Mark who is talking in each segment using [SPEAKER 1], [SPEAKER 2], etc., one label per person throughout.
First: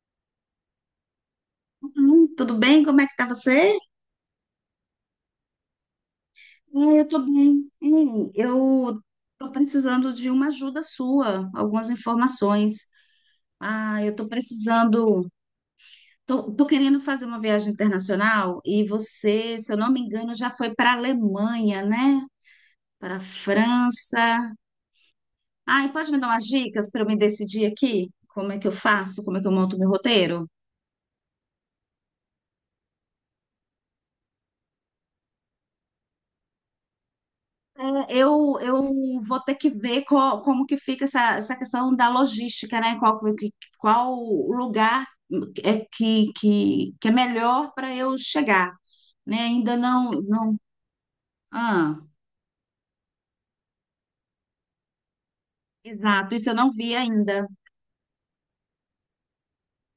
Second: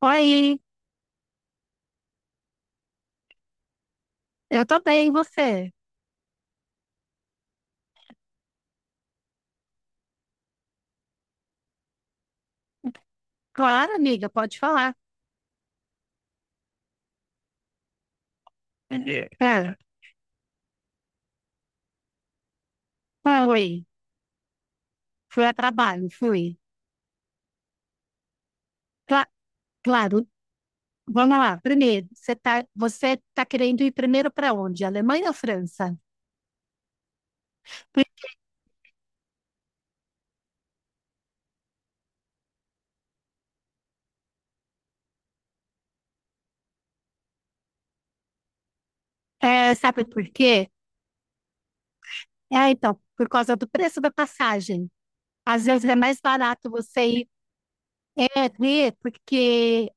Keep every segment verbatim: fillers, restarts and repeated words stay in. [SPEAKER 1] Oi,
[SPEAKER 2] Hum, Tudo bem? Como é que tá você?
[SPEAKER 1] eu tô bem, e você?
[SPEAKER 2] Ah, eu tô bem. Hein, eu tô precisando de uma ajuda sua, algumas informações.
[SPEAKER 1] Claro,
[SPEAKER 2] Ah, eu tô
[SPEAKER 1] amiga, pode falar.
[SPEAKER 2] precisando. Tô, tô querendo fazer uma viagem internacional e você, se
[SPEAKER 1] Pera,
[SPEAKER 2] eu não me engano, já foi para a Alemanha, né? Para a
[SPEAKER 1] oi,
[SPEAKER 2] França.
[SPEAKER 1] fui a
[SPEAKER 2] Ah, e
[SPEAKER 1] trabalho,
[SPEAKER 2] pode me dar
[SPEAKER 1] fui.
[SPEAKER 2] umas dicas para eu me decidir aqui? Como é que eu faço?
[SPEAKER 1] Cla-
[SPEAKER 2] Como é que eu monto meu
[SPEAKER 1] claro,
[SPEAKER 2] roteiro?
[SPEAKER 1] vamos lá. Primeiro, você tá, você tá querendo ir primeiro para onde? Alemanha ou França? Por-
[SPEAKER 2] É, eu, eu vou ter que ver qual- como que fica essa, essa questão da logística, né? Qual, que- qual lugar é que, que, que é melhor para eu chegar, né?
[SPEAKER 1] é,
[SPEAKER 2] Ainda
[SPEAKER 1] sabe
[SPEAKER 2] não,
[SPEAKER 1] por
[SPEAKER 2] não...
[SPEAKER 1] quê?
[SPEAKER 2] Ah,
[SPEAKER 1] É, então, por causa do preço da passagem. Às vezes é mais
[SPEAKER 2] exato, isso eu
[SPEAKER 1] barato
[SPEAKER 2] não vi
[SPEAKER 1] você ir,
[SPEAKER 2] ainda.
[SPEAKER 1] é, ver, porque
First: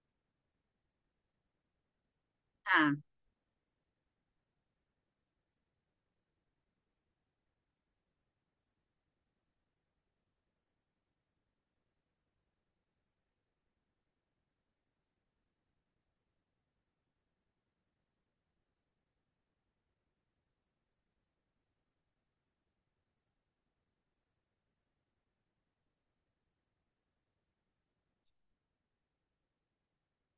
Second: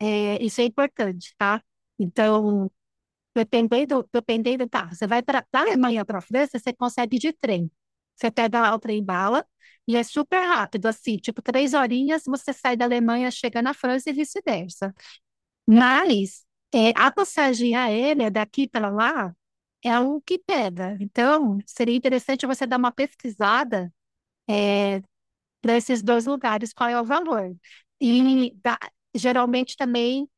[SPEAKER 1] é, isso é importante, tá? Então,
[SPEAKER 2] Tá.
[SPEAKER 1] Dependendo, dependendo, tá. Você vai para da Alemanha para a França, você consegue ir de trem. Você pega lá o trem bala e é super rápido, assim, tipo, três horinhas você sai da Alemanha, chega na França e vice-versa. Mas é, a passagem aérea daqui para lá é o que pega. Então, seria interessante você dar uma pesquisada para esses dois lugares, qual é o valor. E da- Geralmente também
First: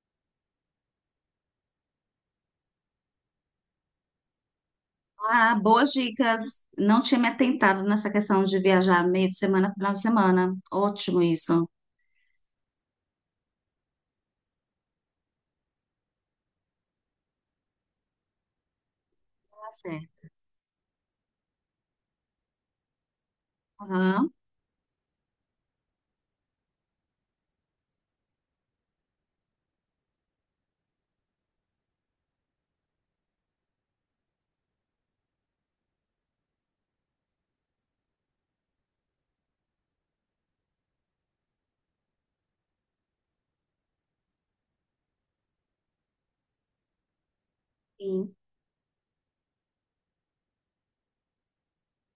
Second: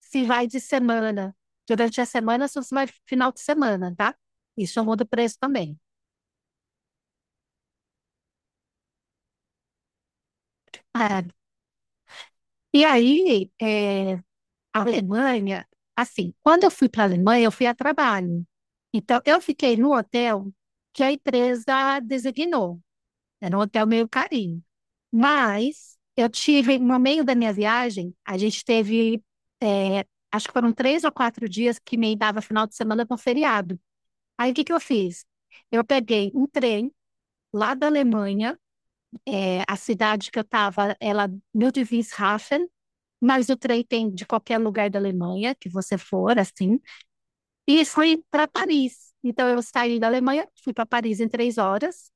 [SPEAKER 1] se vai de semana. Durante a semana, se você vai final de semana, tá? Isso muda o preço
[SPEAKER 2] Ah,
[SPEAKER 1] também.
[SPEAKER 2] boas dicas. Não tinha me atentado nessa questão de viajar meio de semana, final de semana. Ótimo
[SPEAKER 1] Ah,
[SPEAKER 2] isso.
[SPEAKER 1] e aí, é, a Alemanha, assim, quando eu fui para a Alemanha, eu fui a trabalho. Então, eu
[SPEAKER 2] Tá
[SPEAKER 1] fiquei no
[SPEAKER 2] certo.
[SPEAKER 1] hotel que a empresa designou. Era um hotel meio
[SPEAKER 2] Aham,
[SPEAKER 1] carinho. Mas eu tive, no meio da minha viagem, a gente teve, é, acho que foram três ou quatro dias que me dava final de semana para um feriado. Aí, o que que eu fiz? Eu peguei um trem lá da Alemanha. É, a cidade que eu estava, ela, meu Wilhelmshaven, mas o trem tem de qualquer lugar da Alemanha que você for, assim. E fui
[SPEAKER 2] sim.
[SPEAKER 1] para Paris. Então eu saí da Alemanha, fui para Paris em três horas.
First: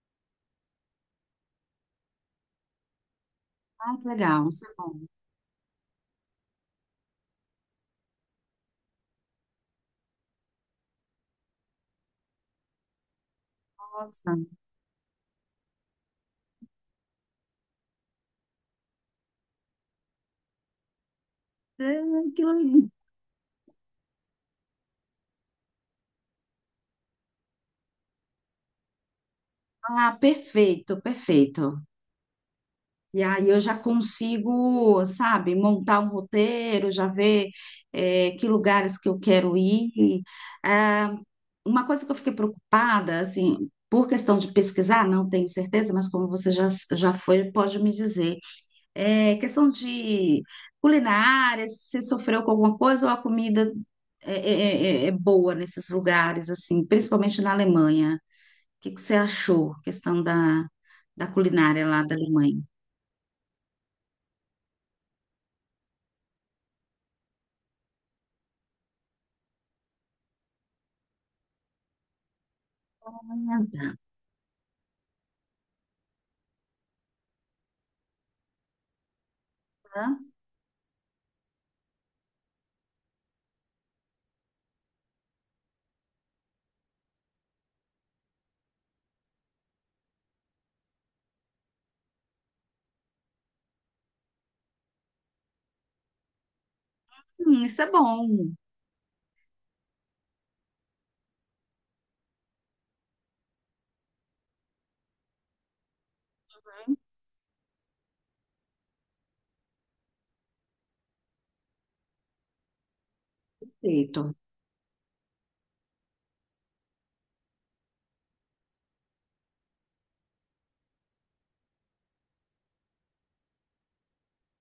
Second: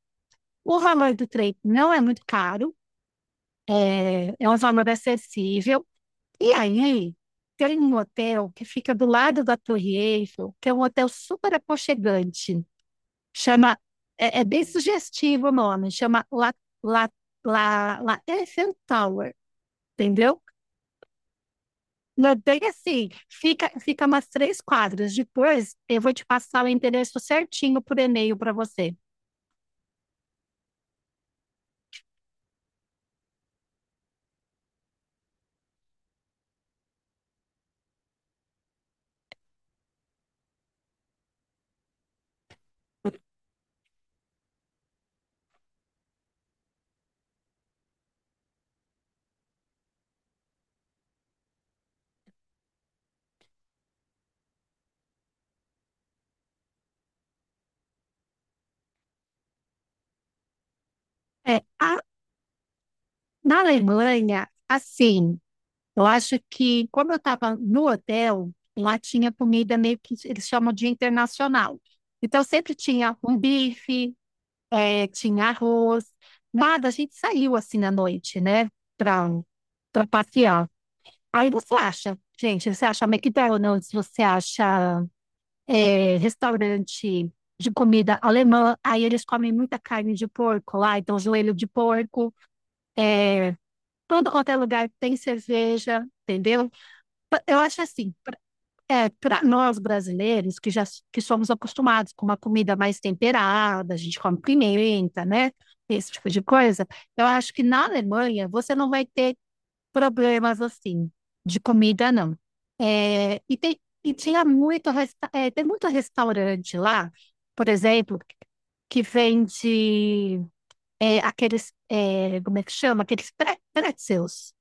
[SPEAKER 1] O valor do trem não é muito caro,
[SPEAKER 2] Ah, que
[SPEAKER 1] é, é
[SPEAKER 2] legal,
[SPEAKER 1] um
[SPEAKER 2] isso é
[SPEAKER 1] valor
[SPEAKER 2] bom.
[SPEAKER 1] acessível. E aí tem um hotel que fica do lado da Torre Eiffel, que é um hotel super aconchegante. Chama,
[SPEAKER 2] Nossa. Ah,
[SPEAKER 1] é, é bem sugestivo o nome, chama La, La, La, La Eiffel Tower, entendeu?
[SPEAKER 2] que
[SPEAKER 1] Não é bem
[SPEAKER 2] legal.
[SPEAKER 1] assim, fica, fica umas três quadras. Depois eu vou te passar o endereço certinho por e-mail para você.
[SPEAKER 2] Ah, perfeito, perfeito. E aí eu já consigo, sabe, montar um roteiro, já ver eh, que lugares que eu quero ir. Ah, uma coisa que eu fiquei preocupada, assim, por questão de pesquisar, não tenho certeza, mas como você já, já foi, pode me dizer. É questão de culinária, se sofreu com alguma coisa ou a comida é, é- é- é é boa nesses lugares, assim, principalmente na Alemanha. O que que você achou, questão da, da
[SPEAKER 1] É,
[SPEAKER 2] culinária
[SPEAKER 1] a
[SPEAKER 2] lá da Alemanha?
[SPEAKER 1] Na Alemanha, assim, eu acho que, como eu estava no hotel, lá tinha comida meio que eles chamam de internacional. Então, sempre tinha um bife, eh, tinha arroz, nada. A gente saiu assim à noite, né, para para
[SPEAKER 2] Ah,
[SPEAKER 1] passear. Aí você acha, gente, você acha McDonald's, você acha eh, restaurante de comida alemã. Aí eles comem muita carne de porco lá, então joelho de porco. eh, Todo quanto é lugar tem cerveja, entendeu? Pa- Eu
[SPEAKER 2] hum,
[SPEAKER 1] acho
[SPEAKER 2] isso é
[SPEAKER 1] assim, pra-
[SPEAKER 2] bom.
[SPEAKER 1] é, para nós brasileiros que já s- que somos acostumados com uma comida mais temperada, a gente come pimenta, né? Esse tipo de coisa. Eu acho que na Alemanha você não vai ter problemas assim de comida, não. É, e tem, e
[SPEAKER 2] Perfeito.
[SPEAKER 1] tinha muito, resta- é, tem muito restaurante lá, por exemplo, que vende é, aqueles, é, como é que chama? Aqueles pre- pretzels.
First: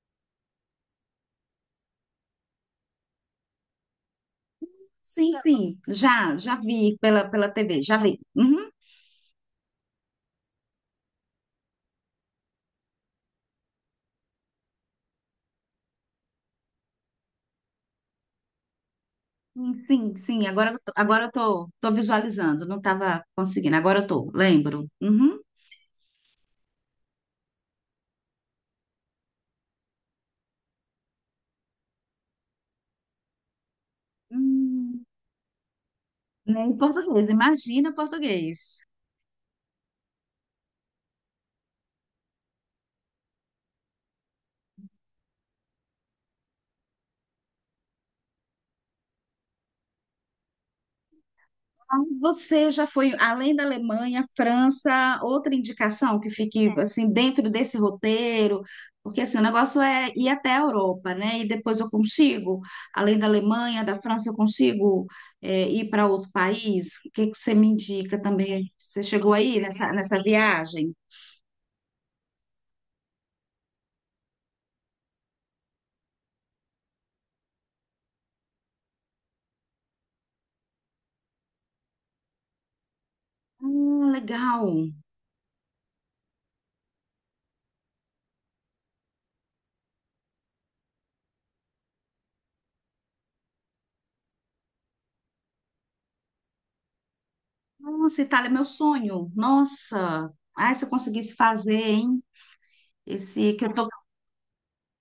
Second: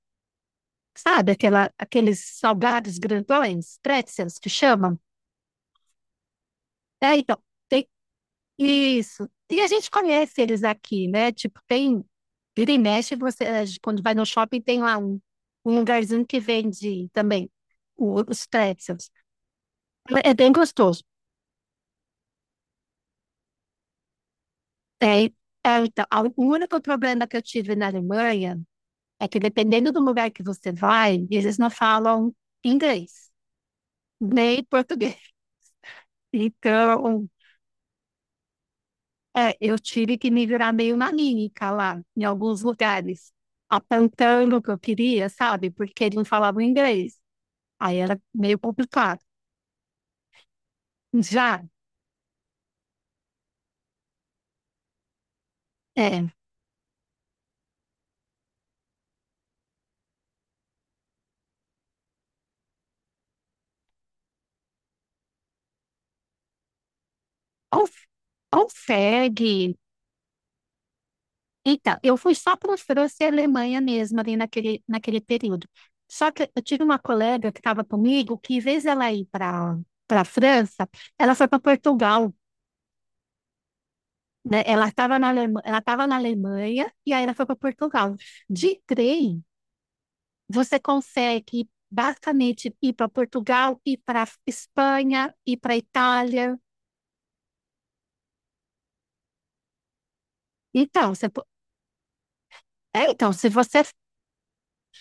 [SPEAKER 1] Sabe aquela, aqueles salgados grandões, pretzels que chamam?
[SPEAKER 2] Sim, sim. Já, já vi
[SPEAKER 1] É,
[SPEAKER 2] pela,
[SPEAKER 1] então,
[SPEAKER 2] pela T V,
[SPEAKER 1] tem
[SPEAKER 2] já vi. Uhum.
[SPEAKER 1] isso. E a gente conhece eles aqui, né? Tipo, tem, vira e mexe, você, eh, quando vai no shopping, tem lá um, um lugarzinho que vende também o- os pretzels.
[SPEAKER 2] Hum, sim,
[SPEAKER 1] É
[SPEAKER 2] sim.
[SPEAKER 1] bem
[SPEAKER 2] Agora, eu tô-
[SPEAKER 1] gostoso.
[SPEAKER 2] agora eu tô, tô visualizando. Não estava conseguindo. Agora eu tô, lembro.
[SPEAKER 1] É, é,
[SPEAKER 2] Uhum.
[SPEAKER 1] então, a- o único problema que eu tive na Alemanha é que, dependendo do lugar que você vai, eles não falam inglês, nem
[SPEAKER 2] Hum,
[SPEAKER 1] português.
[SPEAKER 2] né, em
[SPEAKER 1] Então,
[SPEAKER 2] português, imagina português.
[SPEAKER 1] É, eu tive que me virar meio nanica lá, em alguns lugares, apontando o que eu queria, sabe? Porque eles não falavam inglês. Aí era meio complicado. Já,
[SPEAKER 2] Ah, você já foi além da Alemanha, França, outra indicação que
[SPEAKER 1] é,
[SPEAKER 2] fique assim dentro desse roteiro, porque assim, o negócio é ir até a Europa, né? E depois eu consigo, além da Alemanha, da França, eu consigo é, ir para outro país. O que que você me
[SPEAKER 1] Alf-
[SPEAKER 2] indica também? Você chegou aí
[SPEAKER 1] Alfeg.
[SPEAKER 2] nessa, nessa viagem?
[SPEAKER 1] Então, eu fui só para França e Alemanha mesmo ali naquele, naquele período. Só que eu tive uma colega que estava comigo que, em vez dela ir para para França, ela foi para Portugal,
[SPEAKER 2] Ah,
[SPEAKER 1] né? Ela
[SPEAKER 2] legal.
[SPEAKER 1] estava na Alema- ela estava na Alemanha e aí ela foi para Portugal. De trem, você consegue ir basicamente ir para Portugal, ir para Espanha, ir para Itália.
[SPEAKER 2] Nossa, Itália é meu sonho. Nossa. Ai, se eu
[SPEAKER 1] Então, você
[SPEAKER 2] conseguisse
[SPEAKER 1] po-
[SPEAKER 2] fazer, hein?
[SPEAKER 1] é, então, se
[SPEAKER 2] Esse que eu
[SPEAKER 1] você
[SPEAKER 2] tô.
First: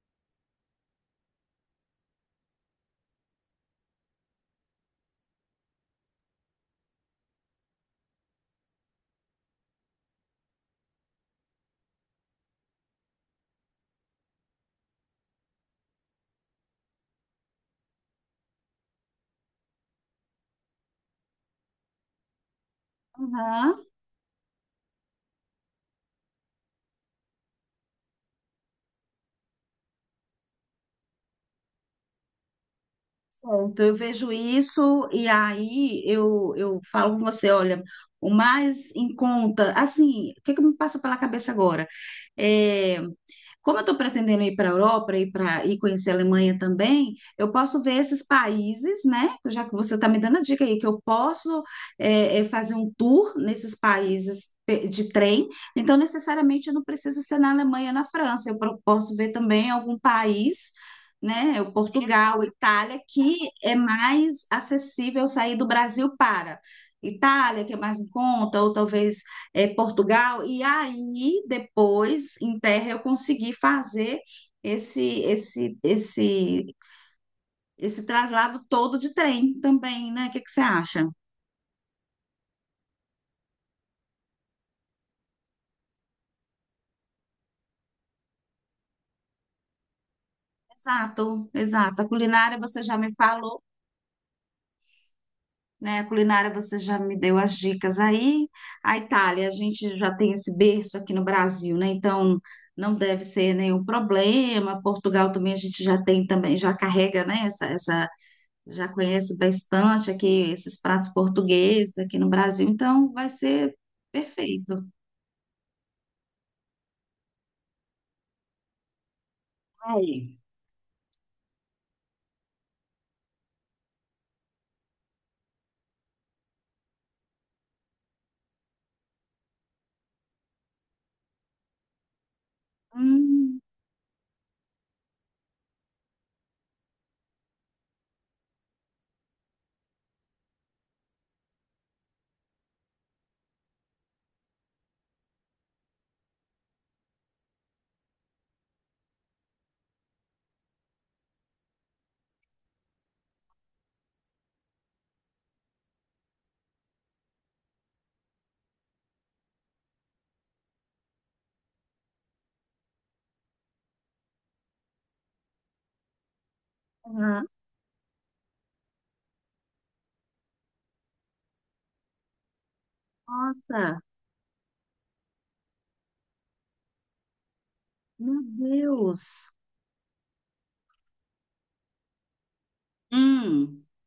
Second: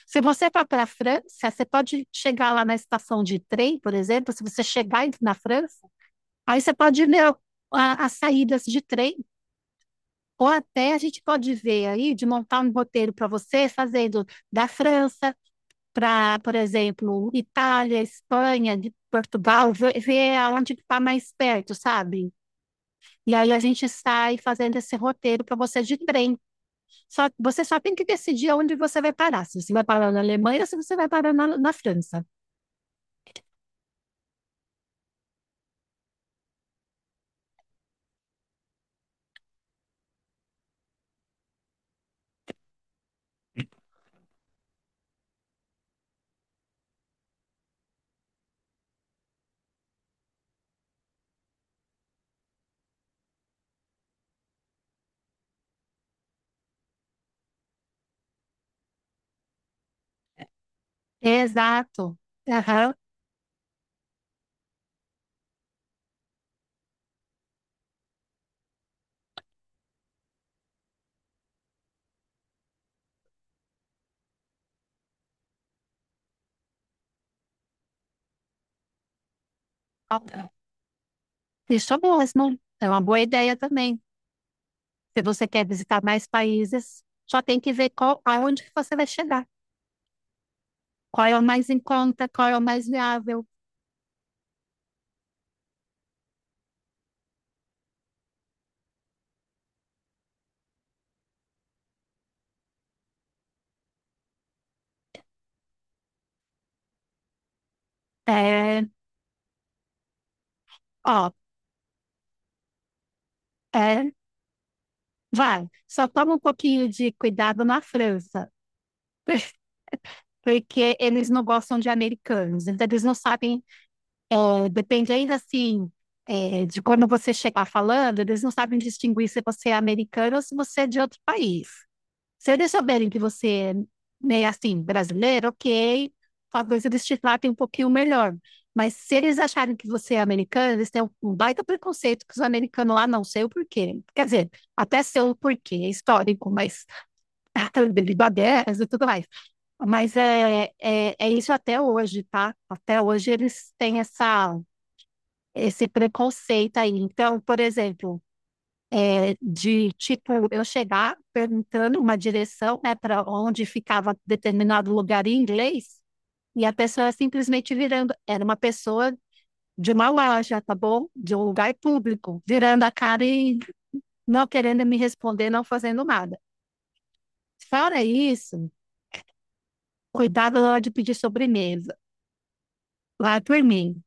[SPEAKER 1] se você for para a França, você pode chegar lá na estação de trem, por exemplo, se você chegar em- na França, aí você pode ver a- as saídas de trem. Ou até a gente pode ver aí de montar um roteiro para você, fazendo da França para, por exemplo, Itália, Espanha, de Portugal, ver, ver onde está mais perto, sabe? E aí a
[SPEAKER 2] Aham.
[SPEAKER 1] gente sai fazendo esse roteiro para você de trem. Só, você só tem que decidir onde você vai parar. Se você vai parar na Alemanha ou se você vai parar na, na França.
[SPEAKER 2] Pronto, eu vejo isso e aí eu, eu falo com você, olha, o mais em conta, assim, o que é que me passa pela cabeça agora? É, como eu estou pretendendo ir para a Europa e para e conhecer a Alemanha também, eu posso ver esses países, né? Já que você está me dando a dica aí que eu posso é, é, fazer um tour nesses países pe- de trem, então necessariamente eu não preciso ser na Alemanha, na França. Eu pro- posso ver também algum país, né? O
[SPEAKER 1] Exato.
[SPEAKER 2] Portugal,
[SPEAKER 1] Aham.
[SPEAKER 2] Itália, que é mais acessível sair do Brasil para Itália, que é mais em conta, ou talvez é, Portugal, e aí depois, em terra, eu consegui fazer esse, esse, esse, esse traslado todo de trem também,
[SPEAKER 1] Ó,
[SPEAKER 2] né? O que que você acha?
[SPEAKER 1] isso mesmo. É uma boa ideia também. Se você quer visitar mais países, só tem que ver qual, aonde que você vai chegar. Qual é o
[SPEAKER 2] Exato,
[SPEAKER 1] mais em
[SPEAKER 2] exato. A
[SPEAKER 1] conta, qual é
[SPEAKER 2] culinária
[SPEAKER 1] o
[SPEAKER 2] você
[SPEAKER 1] mais
[SPEAKER 2] já me
[SPEAKER 1] viável.
[SPEAKER 2] falou, né? A culinária você já me deu as dicas aí. A Itália, a gente já tem esse berço aqui no Brasil, né? Então não deve ser nenhum problema. Portugal também a gente já tem também, já carrega, né? Essa, essa
[SPEAKER 1] É,
[SPEAKER 2] já conhece bastante aqui esses pratos
[SPEAKER 1] ó,
[SPEAKER 2] portugueses aqui no Brasil, então vai ser
[SPEAKER 1] é,
[SPEAKER 2] perfeito.
[SPEAKER 1] vai. Só toma um pouquinho de cuidado na França,
[SPEAKER 2] Ai,
[SPEAKER 1] porque eles não gostam de americanos, então eles não sabem, é, dependendo assim, é, de quando você chegar falando, eles não sabem distinguir se você é americano ou se você é de outro país. Se eles souberem que você
[SPEAKER 2] hum,
[SPEAKER 1] é meio assim, brasileiro, ok, talvez eles te tratem um pouquinho melhor. Mas se eles acharem que você é americano, eles têm um baita preconceito que os americanos lá não sei o porquê. Quer dizer, até sei o porquê, é histórico, mas ah, Bangladesh e tudo mais. Mas é, é, é isso até hoje, tá? Até hoje eles têm essa, esse preconceito aí. Então, por exemplo, é de tipo eu chegar perguntando uma direção, né, para onde ficava determinado lugar em inglês, e a pessoa
[SPEAKER 2] ah,
[SPEAKER 1] simplesmente virando, era uma pessoa de uma loja, tá bom? De um lugar público, virando a cara e
[SPEAKER 2] nossa,
[SPEAKER 1] não querendo me responder, não fazendo nada. Fora
[SPEAKER 2] meu
[SPEAKER 1] isso,
[SPEAKER 2] Deus.
[SPEAKER 1] cuidado na hora de pedir sobremesa. Lá por
[SPEAKER 2] Hum,
[SPEAKER 1] mim.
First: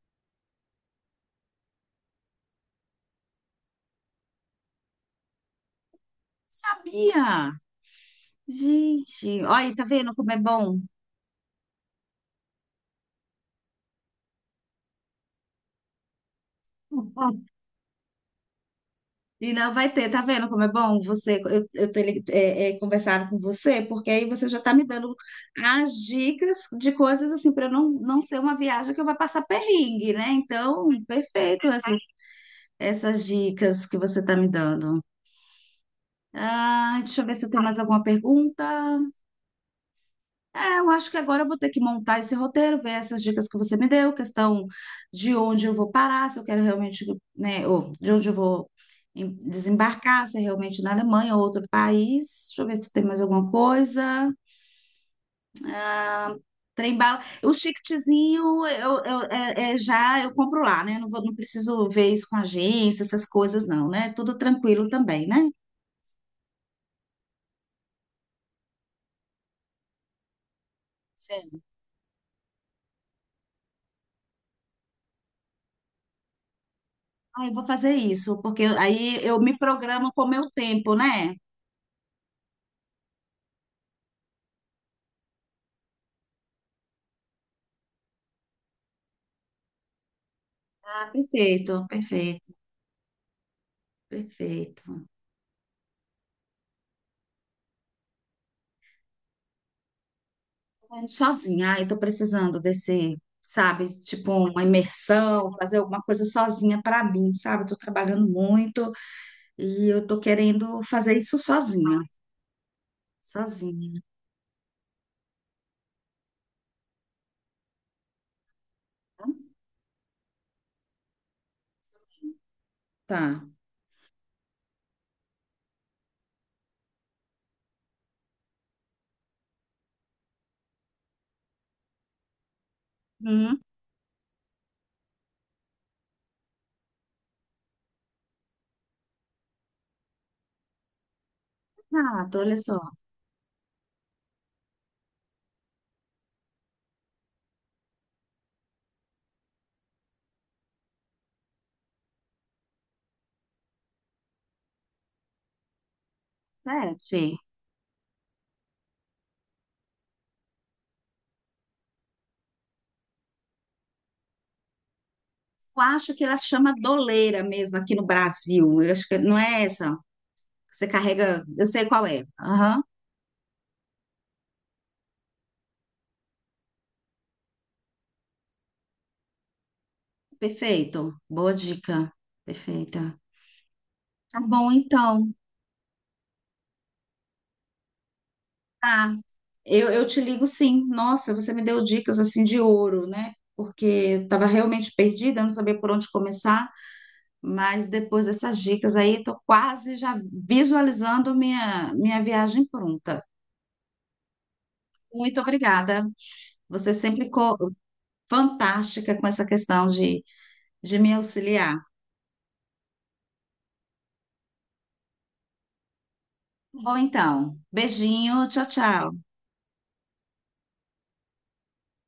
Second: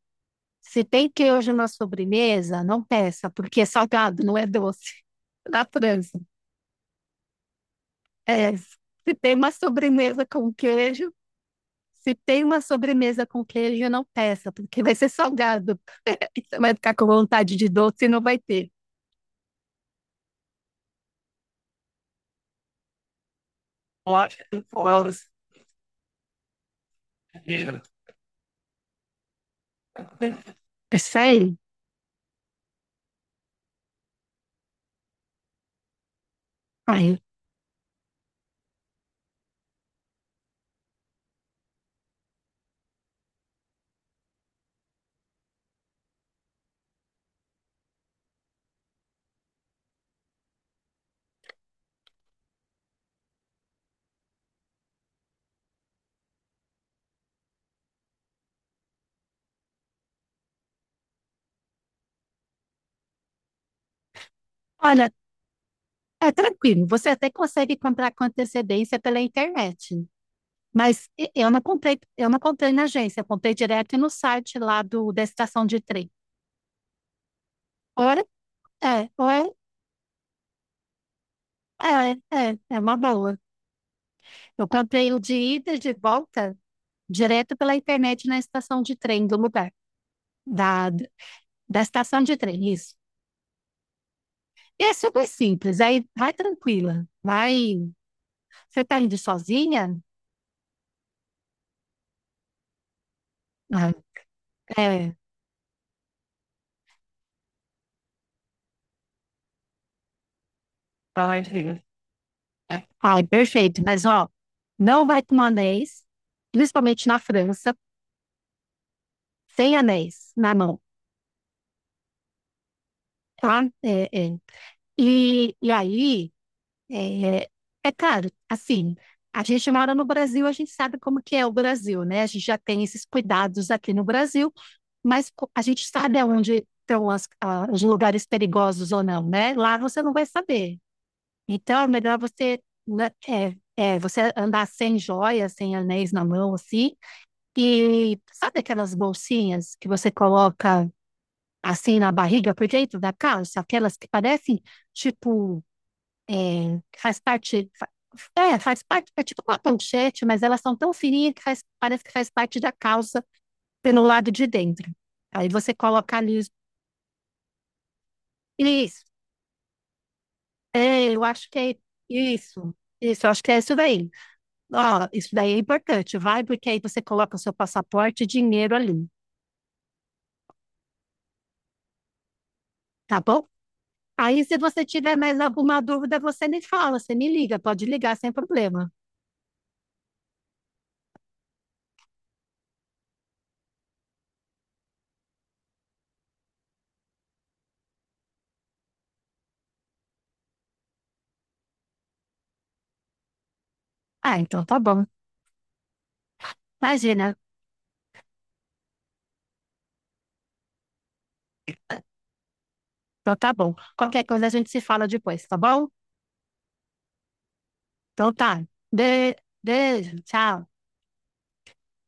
[SPEAKER 1] Se tem queijo na sobremesa, não peça, porque é salgado, não é doce. Na França,
[SPEAKER 2] sabia.
[SPEAKER 1] é. Se
[SPEAKER 2] Gente,
[SPEAKER 1] tem uma
[SPEAKER 2] olha, aí, tá vendo
[SPEAKER 1] sobremesa
[SPEAKER 2] como é
[SPEAKER 1] com
[SPEAKER 2] bom?
[SPEAKER 1] queijo, Se tem uma sobremesa com queijo, não peça, porque vai ser salgado. Você vai ficar com vontade de doce e não vai ter.
[SPEAKER 2] E não vai ter, tá vendo como é bom você, eu, eu ter li- é, é, conversado com você, porque aí
[SPEAKER 1] Olha,
[SPEAKER 2] você já tá me
[SPEAKER 1] olha,
[SPEAKER 2] dando as dicas de coisas assim, para não, não ser uma viagem que eu vou passar perrengue, né? Então,
[SPEAKER 1] é isso aí.
[SPEAKER 2] perfeito, essa, essas dicas que você está me dando. Ah,
[SPEAKER 1] Aí,
[SPEAKER 2] deixa eu ver se eu tenho mais alguma pergunta. É, eu acho que agora eu vou ter que montar esse roteiro, ver essas dicas que você me deu, questão de onde eu vou parar, se eu quero realmente, né, ou de onde eu vou em- desembarcar, se é realmente na Alemanha ou outro país. Deixa eu ver se tem mais alguma coisa. Trem bala. O chiquetezinho eu, eu, é, é, já eu compro lá, né? Não vou, não preciso ver isso com agência, essas coisas não, né? Tudo tranquilo
[SPEAKER 1] olha,
[SPEAKER 2] também, né?
[SPEAKER 1] é tranquilo. Você até consegue comprar com antecedência pela internet. Mas e- eu não comprei, eu não comprei na agência, eu comprei direto no site lá do, da estação de trem.
[SPEAKER 2] Ah, eu vou fazer
[SPEAKER 1] Ora,
[SPEAKER 2] isso, porque
[SPEAKER 1] é,
[SPEAKER 2] aí eu
[SPEAKER 1] ora,
[SPEAKER 2] me programo com o meu tempo, né?
[SPEAKER 1] é, é, é uma boa. Eu comprei o de ida e de volta direto pela internet na estação de trem do lugar, da,
[SPEAKER 2] Ah,
[SPEAKER 1] da
[SPEAKER 2] perfeito,
[SPEAKER 1] estação de
[SPEAKER 2] perfeito,
[SPEAKER 1] trem, isso. E é
[SPEAKER 2] perfeito.
[SPEAKER 1] super simples, aí vai tranquila, vai. Você tá indo sozinha?
[SPEAKER 2] Sozinha, ai, tô precisando desse, sabe,
[SPEAKER 1] Ah,
[SPEAKER 2] tipo uma
[SPEAKER 1] é,
[SPEAKER 2] imersão, fazer alguma coisa sozinha para mim, sabe? Tô trabalhando muito e eu tô querendo fazer isso
[SPEAKER 1] pode.
[SPEAKER 2] sozinha,
[SPEAKER 1] É. Ai, perfeito,
[SPEAKER 2] sozinha.
[SPEAKER 1] mas ó, não vai com anéis, principalmente na França, sem anéis na mão,
[SPEAKER 2] Tá.
[SPEAKER 1] tá? É, é. E, e aí. É, é claro, assim, a gente mora no Brasil, a gente sabe como que é o Brasil, né? A gente já tem esses
[SPEAKER 2] Hum,
[SPEAKER 1] cuidados aqui no Brasil, mas co- a gente sabe aonde estão as- a- os lugares perigosos ou não, né? Lá você não vai saber. Então, é melhor
[SPEAKER 2] exato, olha
[SPEAKER 1] você,
[SPEAKER 2] só.
[SPEAKER 1] né, é, é, você andar sem joias, sem anéis na mão, assim, e sabe aquelas bolsinhas que você coloca assim na barriga por dentro da calça, aquelas que parecem, tipo é, faz
[SPEAKER 2] Sete.
[SPEAKER 1] parte, fa- é, faz parte, é tipo uma manchete, mas elas são tão fininhas que faz- parece que faz parte da calça pelo lado de dentro. Aí você
[SPEAKER 2] Eu acho
[SPEAKER 1] coloca
[SPEAKER 2] que ela
[SPEAKER 1] ali, os-
[SPEAKER 2] chama doleira mesmo aqui no Brasil. Eu
[SPEAKER 1] isso,
[SPEAKER 2] acho que não é essa. Você
[SPEAKER 1] é, eu
[SPEAKER 2] carrega,
[SPEAKER 1] acho que
[SPEAKER 2] eu
[SPEAKER 1] é
[SPEAKER 2] sei qual é.
[SPEAKER 1] isso,
[SPEAKER 2] Aham.
[SPEAKER 1] isso, eu acho que é isso daí. Ó, isso daí é importante, vai, porque aí você coloca o seu passaporte e dinheiro ali,
[SPEAKER 2] Perfeito. Boa dica. Perfeita.
[SPEAKER 1] tá bom?
[SPEAKER 2] Tá
[SPEAKER 1] Aí, se
[SPEAKER 2] bom,
[SPEAKER 1] você tiver
[SPEAKER 2] então.
[SPEAKER 1] mais alguma dúvida, você me fala, você me liga, pode ligar sem problema.
[SPEAKER 2] Tá. Eu, eu te ligo sim. Nossa, você me deu dicas assim de ouro, né? Porque eu estava realmente perdida, eu não sabia por onde começar, mas depois dessas dicas aí, estou quase já visualizando minha, minha viagem pronta.
[SPEAKER 1] Ah, então tá bom.
[SPEAKER 2] Muito obrigada. Você sempre
[SPEAKER 1] Imagina.
[SPEAKER 2] ficou fantástica com essa questão de, de me auxiliar. Tá
[SPEAKER 1] Então tá bom. Qualquer coisa a gente se fala depois, tá bom?
[SPEAKER 2] bom, então,
[SPEAKER 1] Então
[SPEAKER 2] beijinho, tchau,
[SPEAKER 1] tá.
[SPEAKER 2] tchau.
[SPEAKER 1] De... Beijo, tchau.